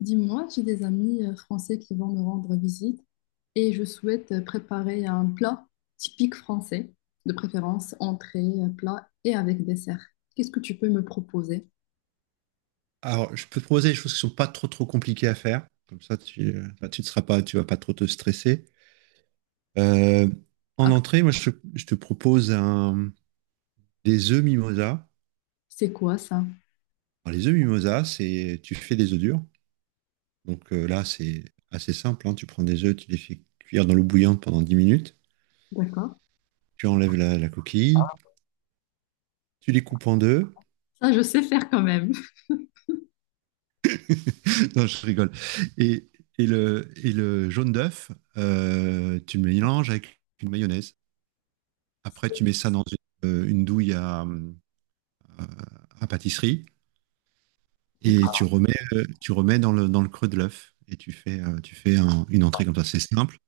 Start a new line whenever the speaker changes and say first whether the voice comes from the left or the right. left: Dis-moi, j'ai des amis français qui vont me rendre visite et je souhaite préparer un plat typique français, de préférence entrée, plat et avec dessert. Qu'est-ce que tu peux me proposer?
right: Alors, je peux te proposer des choses qui sont pas trop trop compliquées à faire. Comme ça, tu, tu ne seras pas, tu vas pas trop te stresser. Euh, En
left: Ah,
right: entrée, moi, je te propose des œufs mimosa.
left: c'est quoi ça?
right: Alors, les œufs mimosa, c'est, tu fais des œufs durs. Donc là, c'est assez simple, hein. Tu prends des œufs, tu les fais cuire dans l'eau bouillante pendant 10 minutes.
left: D'accord.
right: Tu enlèves la, la coquille, tu les coupes en deux.
left: Ça, je sais faire quand même.
right: Non, je rigole. Et, et le jaune d'œuf, tu le mélanges avec une mayonnaise. Après, tu mets ça dans une douille à pâtisserie et tu
left: D'accord.
right: remets, tu remets dans le creux de l'œuf et tu fais une entrée comme ça. C'est simple,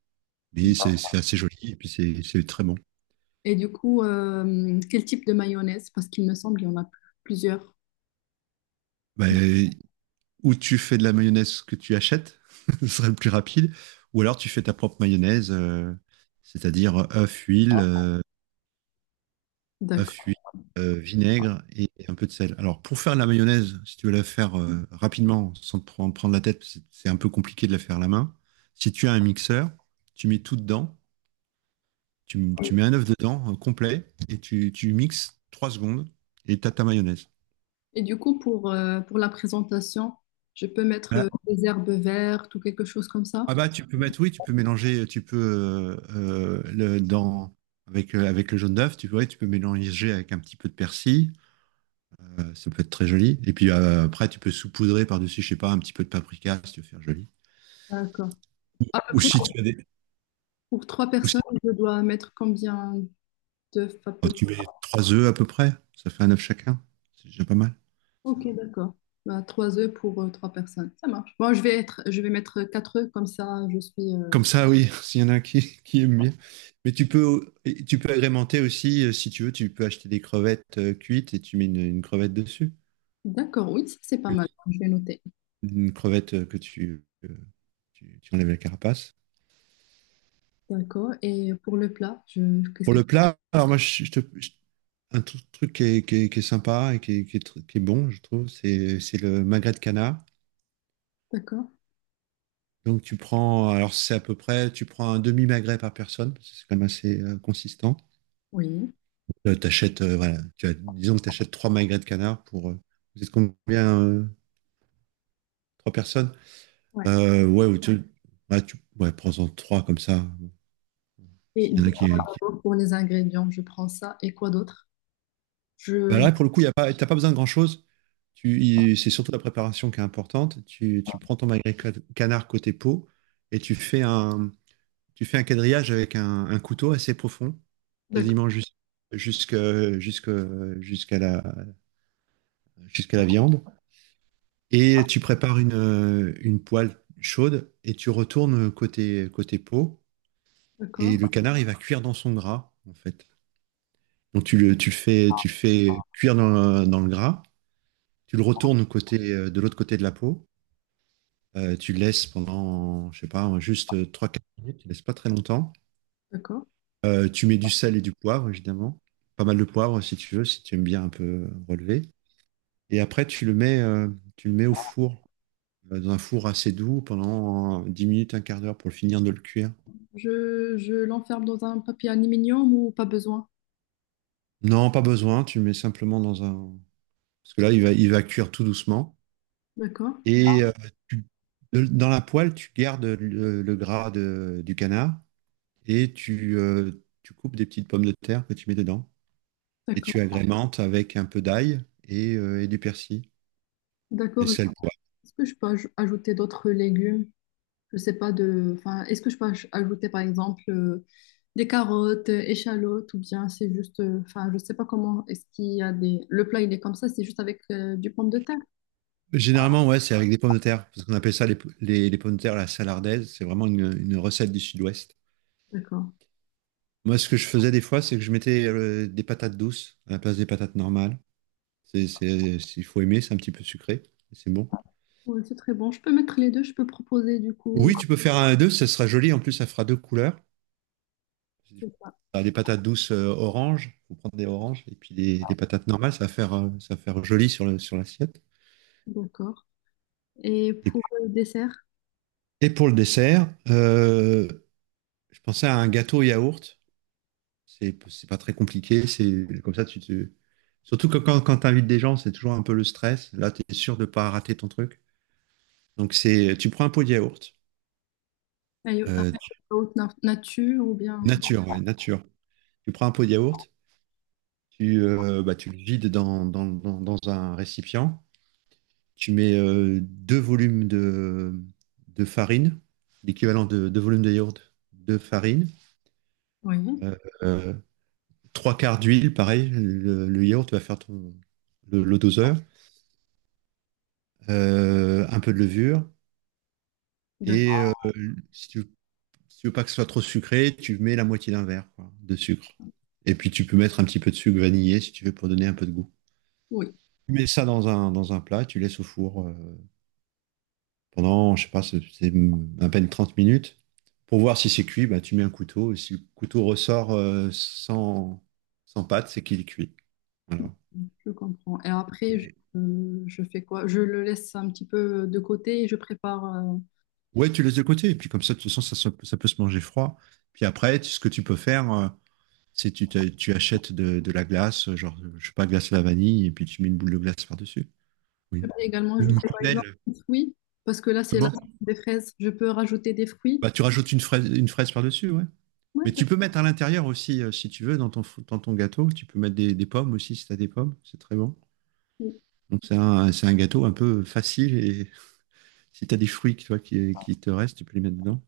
right: mais c'est assez joli et puis c'est très bon.
left: Et du coup, quel type de mayonnaise? Parce qu'il me semble qu'il y en a plusieurs.
right: Bah, ou tu fais de la mayonnaise que tu achètes, ce serait le plus rapide, ou alors tu fais ta propre mayonnaise, c'est-à-dire œuf, huile, à fuir,
left: D'accord.
right: vinaigre et un peu de sel. Alors, pour faire la mayonnaise, si tu veux la faire rapidement, sans te prendre, prendre la tête, c'est un peu compliqué de la faire à la main. Si tu as un mixeur, tu mets tout dedans, tu mets un œuf dedans, complet, et tu mixes 3 secondes, et tu as ta mayonnaise.
left: Et du coup, pour la présentation, je peux mettre
right: Voilà.
left: des herbes vertes ou quelque chose comme
right: Ah
left: ça?
right: bah, tu peux mettre, oui, tu peux mélanger, tu peux, le, dans, avec, avec le jaune d'œuf, tu, ouais, tu peux mélanger avec un petit peu de persil. Ça peut être très joli. Et puis après, tu peux saupoudrer par-dessus, je sais pas, un petit peu de paprika si tu veux faire joli.
left: D'accord. À peu
right: Ou,
left: près.
right: si tu as des.
left: Pour trois
right: Ou
left: personnes,
right: si-
left: je dois mettre combien d'œufs à
right: oh,
left: peu
right: tu
left: près?
right: mets trois œufs à peu près, ça fait un œuf chacun. C'est déjà pas mal. Ça
left: Ok,
right: va.
left: d'accord. Bah, trois œufs pour trois personnes. Ça marche. Bon, je vais mettre quatre œufs, comme ça je suis.
right: Comme ça, oui, s'il y en a qui aiment bien. Mais tu peux, et tu peux agrémenter aussi, si tu veux, tu peux acheter des crevettes cuites et tu mets une crevette dessus.
left: D'accord, oui, ça, c'est pas mal. Je vais noter.
right: Une crevette que tu, tu enlèves la carapace.
left: D'accord. Et pour le plat, je... qu'est-ce
right: Pour
left: que
right: le
left: tu.
right: plat, alors moi, je, je. Un truc qui est, qui est sympa et qui est, qui est bon, je trouve, c'est le magret de canard.
left: D'accord.
right: Donc tu prends, alors c'est à peu près, tu prends un demi-magret par personne, parce que c'est quand même assez consistant.
left: Oui.
right: T'achètes, voilà, tu as, disons que tu achètes trois magrets de canard pour, vous êtes combien, trois personnes?
left: Ouais.
right: Ouais, ou tu, ouais, ouais, prends-en trois comme ça.
left: Et
right: S'il y en a qui,
left: d'abord, pour les ingrédients, je prends ça. Et quoi d'autre?
right: Bah
left: Je...
right: là, pour le coup, y a pas, t'as pas besoin de grand-chose. Tu, c'est surtout la préparation qui est importante. Tu prends ton magret canard côté peau et tu fais un. Tu fais un quadrillage avec un couteau assez profond,
left: D'accord,
right: quasiment jusque- jusque- jusqu'à la, jusqu'à la viande. Et tu prépares une poêle chaude et tu retournes côté, côté peau. Et
left: d'accord,
right: le canard, il va cuire dans son gras, en fait. Donc tu le fais cuire dans, dans le gras. Tu le retournes côté, de l'autre côté de la peau. Tu le laisses pendant, je sais pas, juste trois 4 minutes. Tu le laisses pas très longtemps.
left: d'accord.
right: Tu mets du sel et du poivre, évidemment. Pas mal de poivre si tu veux, si tu aimes bien un peu relever. Et après, tu le mets au four, dans un four assez doux pendant 10 minutes, un quart d'heure pour finir de le cuire.
left: Je l'enferme dans un papier aluminium ou pas besoin?
right: Non, pas besoin, tu le mets simplement dans un... Parce que là, il va cuire tout doucement.
left: D'accord,
right: Et tu- dans la poêle, tu gardes le gras du canard et tu, tu coupes des petites pommes de terre que tu mets dedans. Et
left: d'accord,
right: tu agrémentes avec un peu d'ail et du persil. Et
left: d'accord.
right: sel.
left: Est-ce que je peux ajouter d'autres légumes? Je sais pas de, enfin, est-ce que je peux ajouter par exemple des carottes, échalotes ou bien c'est juste, enfin, je sais pas comment. Est-ce qu'il y a des, Le plat il est comme ça, c'est juste avec du pomme de terre.
right: Généralement, ouais, c'est avec des pommes de terre, parce qu'on appelle ça les, les pommes de terre à la salardaise. C'est vraiment une recette du sud-ouest.
left: D'accord.
right: Moi, ce que je faisais des fois, c'est que je mettais des patates douces à la place des patates normales. Il faut aimer, c'est un petit peu sucré, mais c'est bon.
left: Oui, c'est très bon. Je peux mettre les deux. Je peux proposer du coup.
right: Oui, tu peux faire un à deux, ça sera joli. En plus, ça fera deux couleurs.
left: C'est ça.
right: T'as des patates douces orange, faut prendre des oranges, et puis des patates normales, ça va faire joli sur sur l'assiette.
left: D'accord. Et
right: Et,
left: pour le dessert,
right: et pour le dessert, je pensais à un gâteau yaourt. C'est pas très compliqué. C'est comme ça, tu te... Surtout que quand, quand tu invites des gens, c'est toujours un peu le stress. Là, tu es sûr de pas rater ton truc. Donc, c'est, tu prends un pot de yaourt.
left: ah,
right: euh, tu-
left: nature ou bien.
right: Nature, ouais, nature. Tu prends un pot de yaourt, tu, bah, tu le vides dans, dans un récipient. Tu mets deux volumes de farine, l'équivalent de deux volumes de yaourt de farine.
left: Oui.
right: Euh, euh, Trois quarts d'huile, pareil. Le yaourt va faire ton, le doseur. Un peu de levure, et
left: D'accord.
right: si tu, si tu veux pas que ce soit trop sucré, tu mets la moitié d'un verre quoi, de sucre. Et puis tu peux mettre un petit peu de sucre vanillé si tu veux pour donner un peu de goût.
left: Oui.
right: Tu mets ça dans un plat, tu laisses au four pendant, je sais pas, c'est à peine 30 minutes. Pour voir si c'est cuit, bah, tu mets un couteau. Et si le couteau ressort sans, sans pâte, c'est qu'il est cuit. Voilà.
left: Je comprends. Et après, je,
right: Et-
left: euh, je fais quoi? Je le laisse un petit peu de côté et je prépare.
right: Ouais, tu laisses de côté. Et puis comme ça, de toute façon, ça, ça peut se manger froid. Puis après, ce que tu peux faire, c'est tu, tu achètes de la glace, genre, je sais pas, glace à la vanille, et puis tu mets une boule de glace par-dessus.
left: Je
right: Oui.
left: peux également
right: Ou une
left: ajouter par exemple
right: quenelle.
left: des fruits, parce que là c'est la
right: Comment?
left: saison des fraises. Je peux rajouter des fruits.
right: Bah, tu rajoutes une fraise par-dessus, ouais.
left: Ouais,
right: Mais tu peux mettre à l'intérieur aussi, si tu veux, dans ton, dans ton gâteau. Tu peux mettre des pommes aussi, si tu as des pommes. C'est très bon.
left: oui.
right: Donc, c'est un gâteau un peu facile. Et si tu as des fruits toi, qui te restent, tu peux les mettre dedans.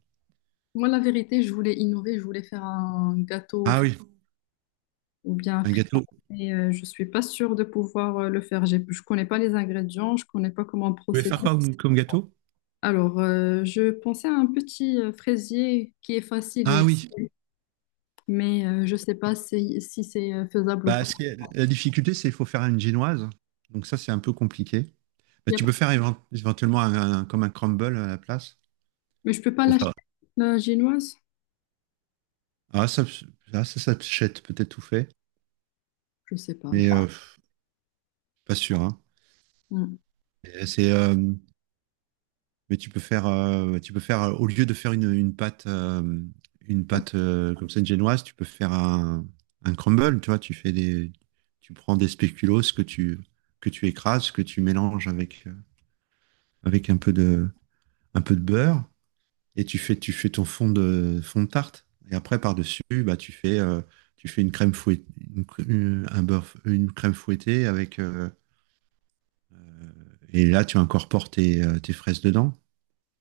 left: Moi la vérité, je voulais innover, je voulais faire un gâteau
right: Ah oui,
left: ou bien un
right: un
left: frit,
right: gâteau. Vous
left: mais je suis pas sûre de pouvoir le faire. Je connais pas les ingrédients, je connais pas comment
right: pouvez
left: procéder.
right: faire quoi comme, comme gâteau?
left: Alors je pensais à un petit fraisier qui est facile,
right: Ah oui.
left: mais je sais pas si c'est faisable ou
right: Bah,
left: pas.
right: ce qui la difficulté, c'est qu'il faut faire une génoise. Donc, ça, c'est un peu compliqué. Mais
left: y a-
right: tu peux faire éventuellement un, comme un crumble à la place
left: Mais je peux pas
right: pour
left: l'acheter.
right: faire.
left: La génoise?
right: Ah, ça, ah, ça, ça t'achète peut-être tout fait,
left: Je sais pas.
right: mais pas sûr, hein.
left: Hmm.
right: Et C'est, euh, mais tu peux faire, au lieu de faire une, une pâte comme ça une génoise, tu peux faire un crumble. Tu vois, tu fais des, tu prends des spéculoos que tu écrases, que tu mélanges avec avec un peu de beurre et tu fais ton fond de tarte. Et après, par-dessus, bah, tu fais une crème fouettée, une, cr- un beurre, une crème fouettée avec. Et là, tu incorpores tes, tes fraises dedans.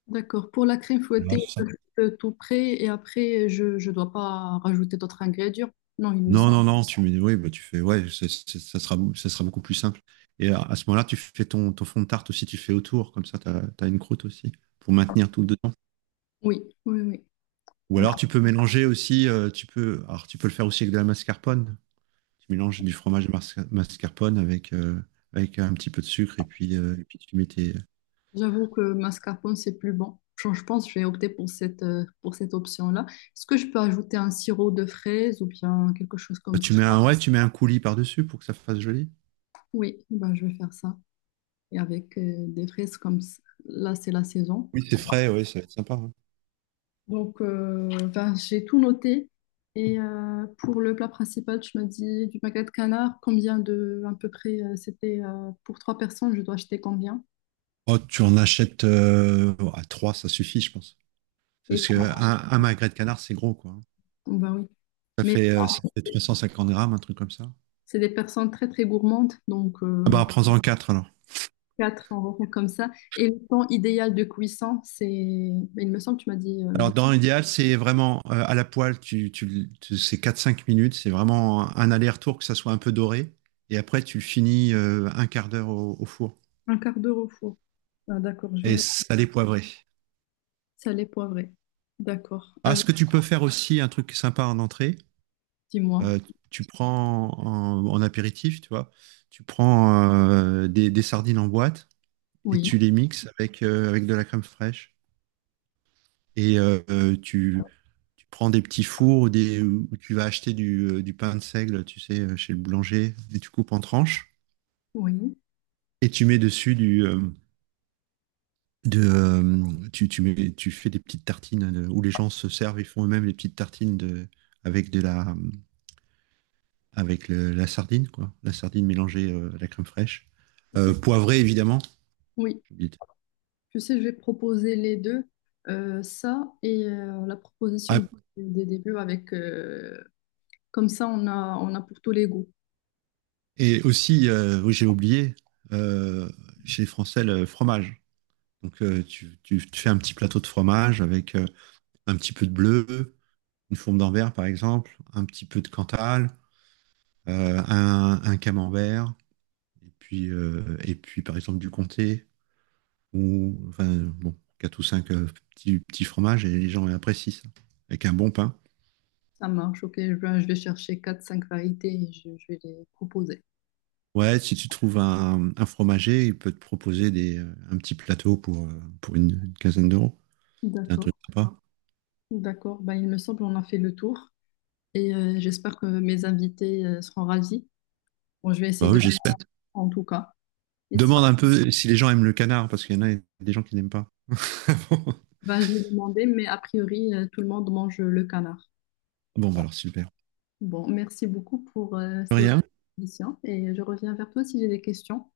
left: D'accord. Pour la crème fouettée,
right: Ouais, c'est ça.
left: je fais tout prêt et après, je ne dois pas rajouter d'autres ingrédients. Non, il me
right: Non,
left: semble.
right: non, non, tu mets, oui, bah, tu fais, ouais, ça, ça sera, ça sera beaucoup plus simple. Et à ce moment-là, tu fais ton, ton fond de tarte aussi, tu fais autour, comme ça, tu as, une croûte aussi, pour maintenir tout dedans.
left: Oui, oui, oui.
right: Ou
left: Voilà.
right: alors, tu peux mélanger aussi, tu peux, alors, tu peux le faire aussi avec de la mascarpone, tu mélanges du fromage mascarpone avec, avec un petit peu de sucre et puis tu mets tes...
left: J'avoue que mascarpone, c'est plus bon. Je pense que je vais opter pour cette option-là. Est-ce que je peux ajouter un sirop de fraises ou bien quelque chose
right: Bah,
left: comme ça?
right: tu mets un, ouais, tu mets un coulis par-dessus pour que ça fasse joli.
left: Oui, ben, je vais faire ça. Et avec des fraises comme ça, là, c'est la saison.
right: Oui, c'est frais, ouais, ça va être sympa, hein.
left: Donc, ben, j'ai tout noté. Et pour le plat principal, tu m'as dit du magret de canard. À peu près, c'était pour trois personnes, je dois acheter combien?
right: Oh, tu en achètes à 3 ça suffit, je pense.
left: Et
right: Parce que un magret de canard, c'est gros, quoi, hein.
left: ben oui.
right: Ça
left: Mais
right: fait, 350 grammes, un truc comme ça.
left: c'est des personnes très très gourmandes, donc
right: Ah bah, prends-en quatre alors.
left: quatre en repas comme ça. Et le temps idéal de cuisson, c'est, ben, il me semble, que tu m'as dit
right: Alors, dans l'idéal, c'est vraiment à la poêle, tu, c'est quatre cinq minutes, c'est vraiment un aller-retour, que ça soit un peu doré. Et après, tu le finis un quart d'heure au, au four.
left: un quart d'heure au four. Ah, d'accord, je vais
right: Et
left: noter
right: salé poivré.
left: salé poivré. D'accord.
right: Ah, ce
left: Avec,
right: que tu peux faire aussi, un truc sympa en entrée,
left: dis-moi.
right: euh, tu prends en, en apéritif, tu vois, tu prends des sardines en boîte et
left: Oui,
right: tu les mixes avec, avec de la crème fraîche. Et tu, tu prends des petits fours ou des, où tu vas acheter du pain de seigle, tu sais, chez le boulanger, et tu coupes en tranches
left: oui.
right: et tu mets dessus du, mets, tu fais des petites tartines de- où les gens se servent et font eux-mêmes les petites tartines de, avec de la, avec la sardine, quoi. La sardine mélangée à la crème fraîche. Poivrée, évidemment.
left: Oui.
right: J'ai oublié de-
left: Tu sais, je vais proposer les deux, ça et la proposition
right: Ah,
left: des débuts avec comme ça on a pour tous les goûts.
right: et aussi, oui, j'ai oublié, euh, chez les Français, le fromage. Donc, tu, tu fais un petit plateau de fromage avec un petit peu de bleu, une fourme d'envers, par exemple, un petit peu de cantal, un camembert, et puis, par exemple, du comté, ou enfin, bon, 4 ou 5 petits fromages, et les gens apprécient ça. Avec un bon pain.
left: Ça marche, ok. Je vais chercher quatre cinq variétés et je vais les proposer.
right: Ouais, si tu trouves un fromager, il peut te proposer des, un petit plateau pour une quinzaine d'euros. C'est un
left: D'accord,
right: truc sympa.
left: d'accord. Ben, il me semble qu'on a fait le tour et j'espère que mes invités seront ravis. Bon, je vais essayer
right: Bah
left: de
right: oui,
left: faire
right: j'espère.
left: en tout cas. Et si,
right: Demande un peu si les gens aiment le canard, parce qu'il y en a des gens qui n'aiment pas.
left: ben, je vais demander, mais a priori, tout le monde mange le canard.
right: Bon, bah alors super.
left: Bon, merci beaucoup pour ces
right: Rien,
left: questions et je reviens vers toi si j'ai des questions.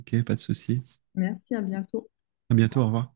right: ok, pas de souci.
left: Merci, à bientôt.
right: À bientôt, au revoir.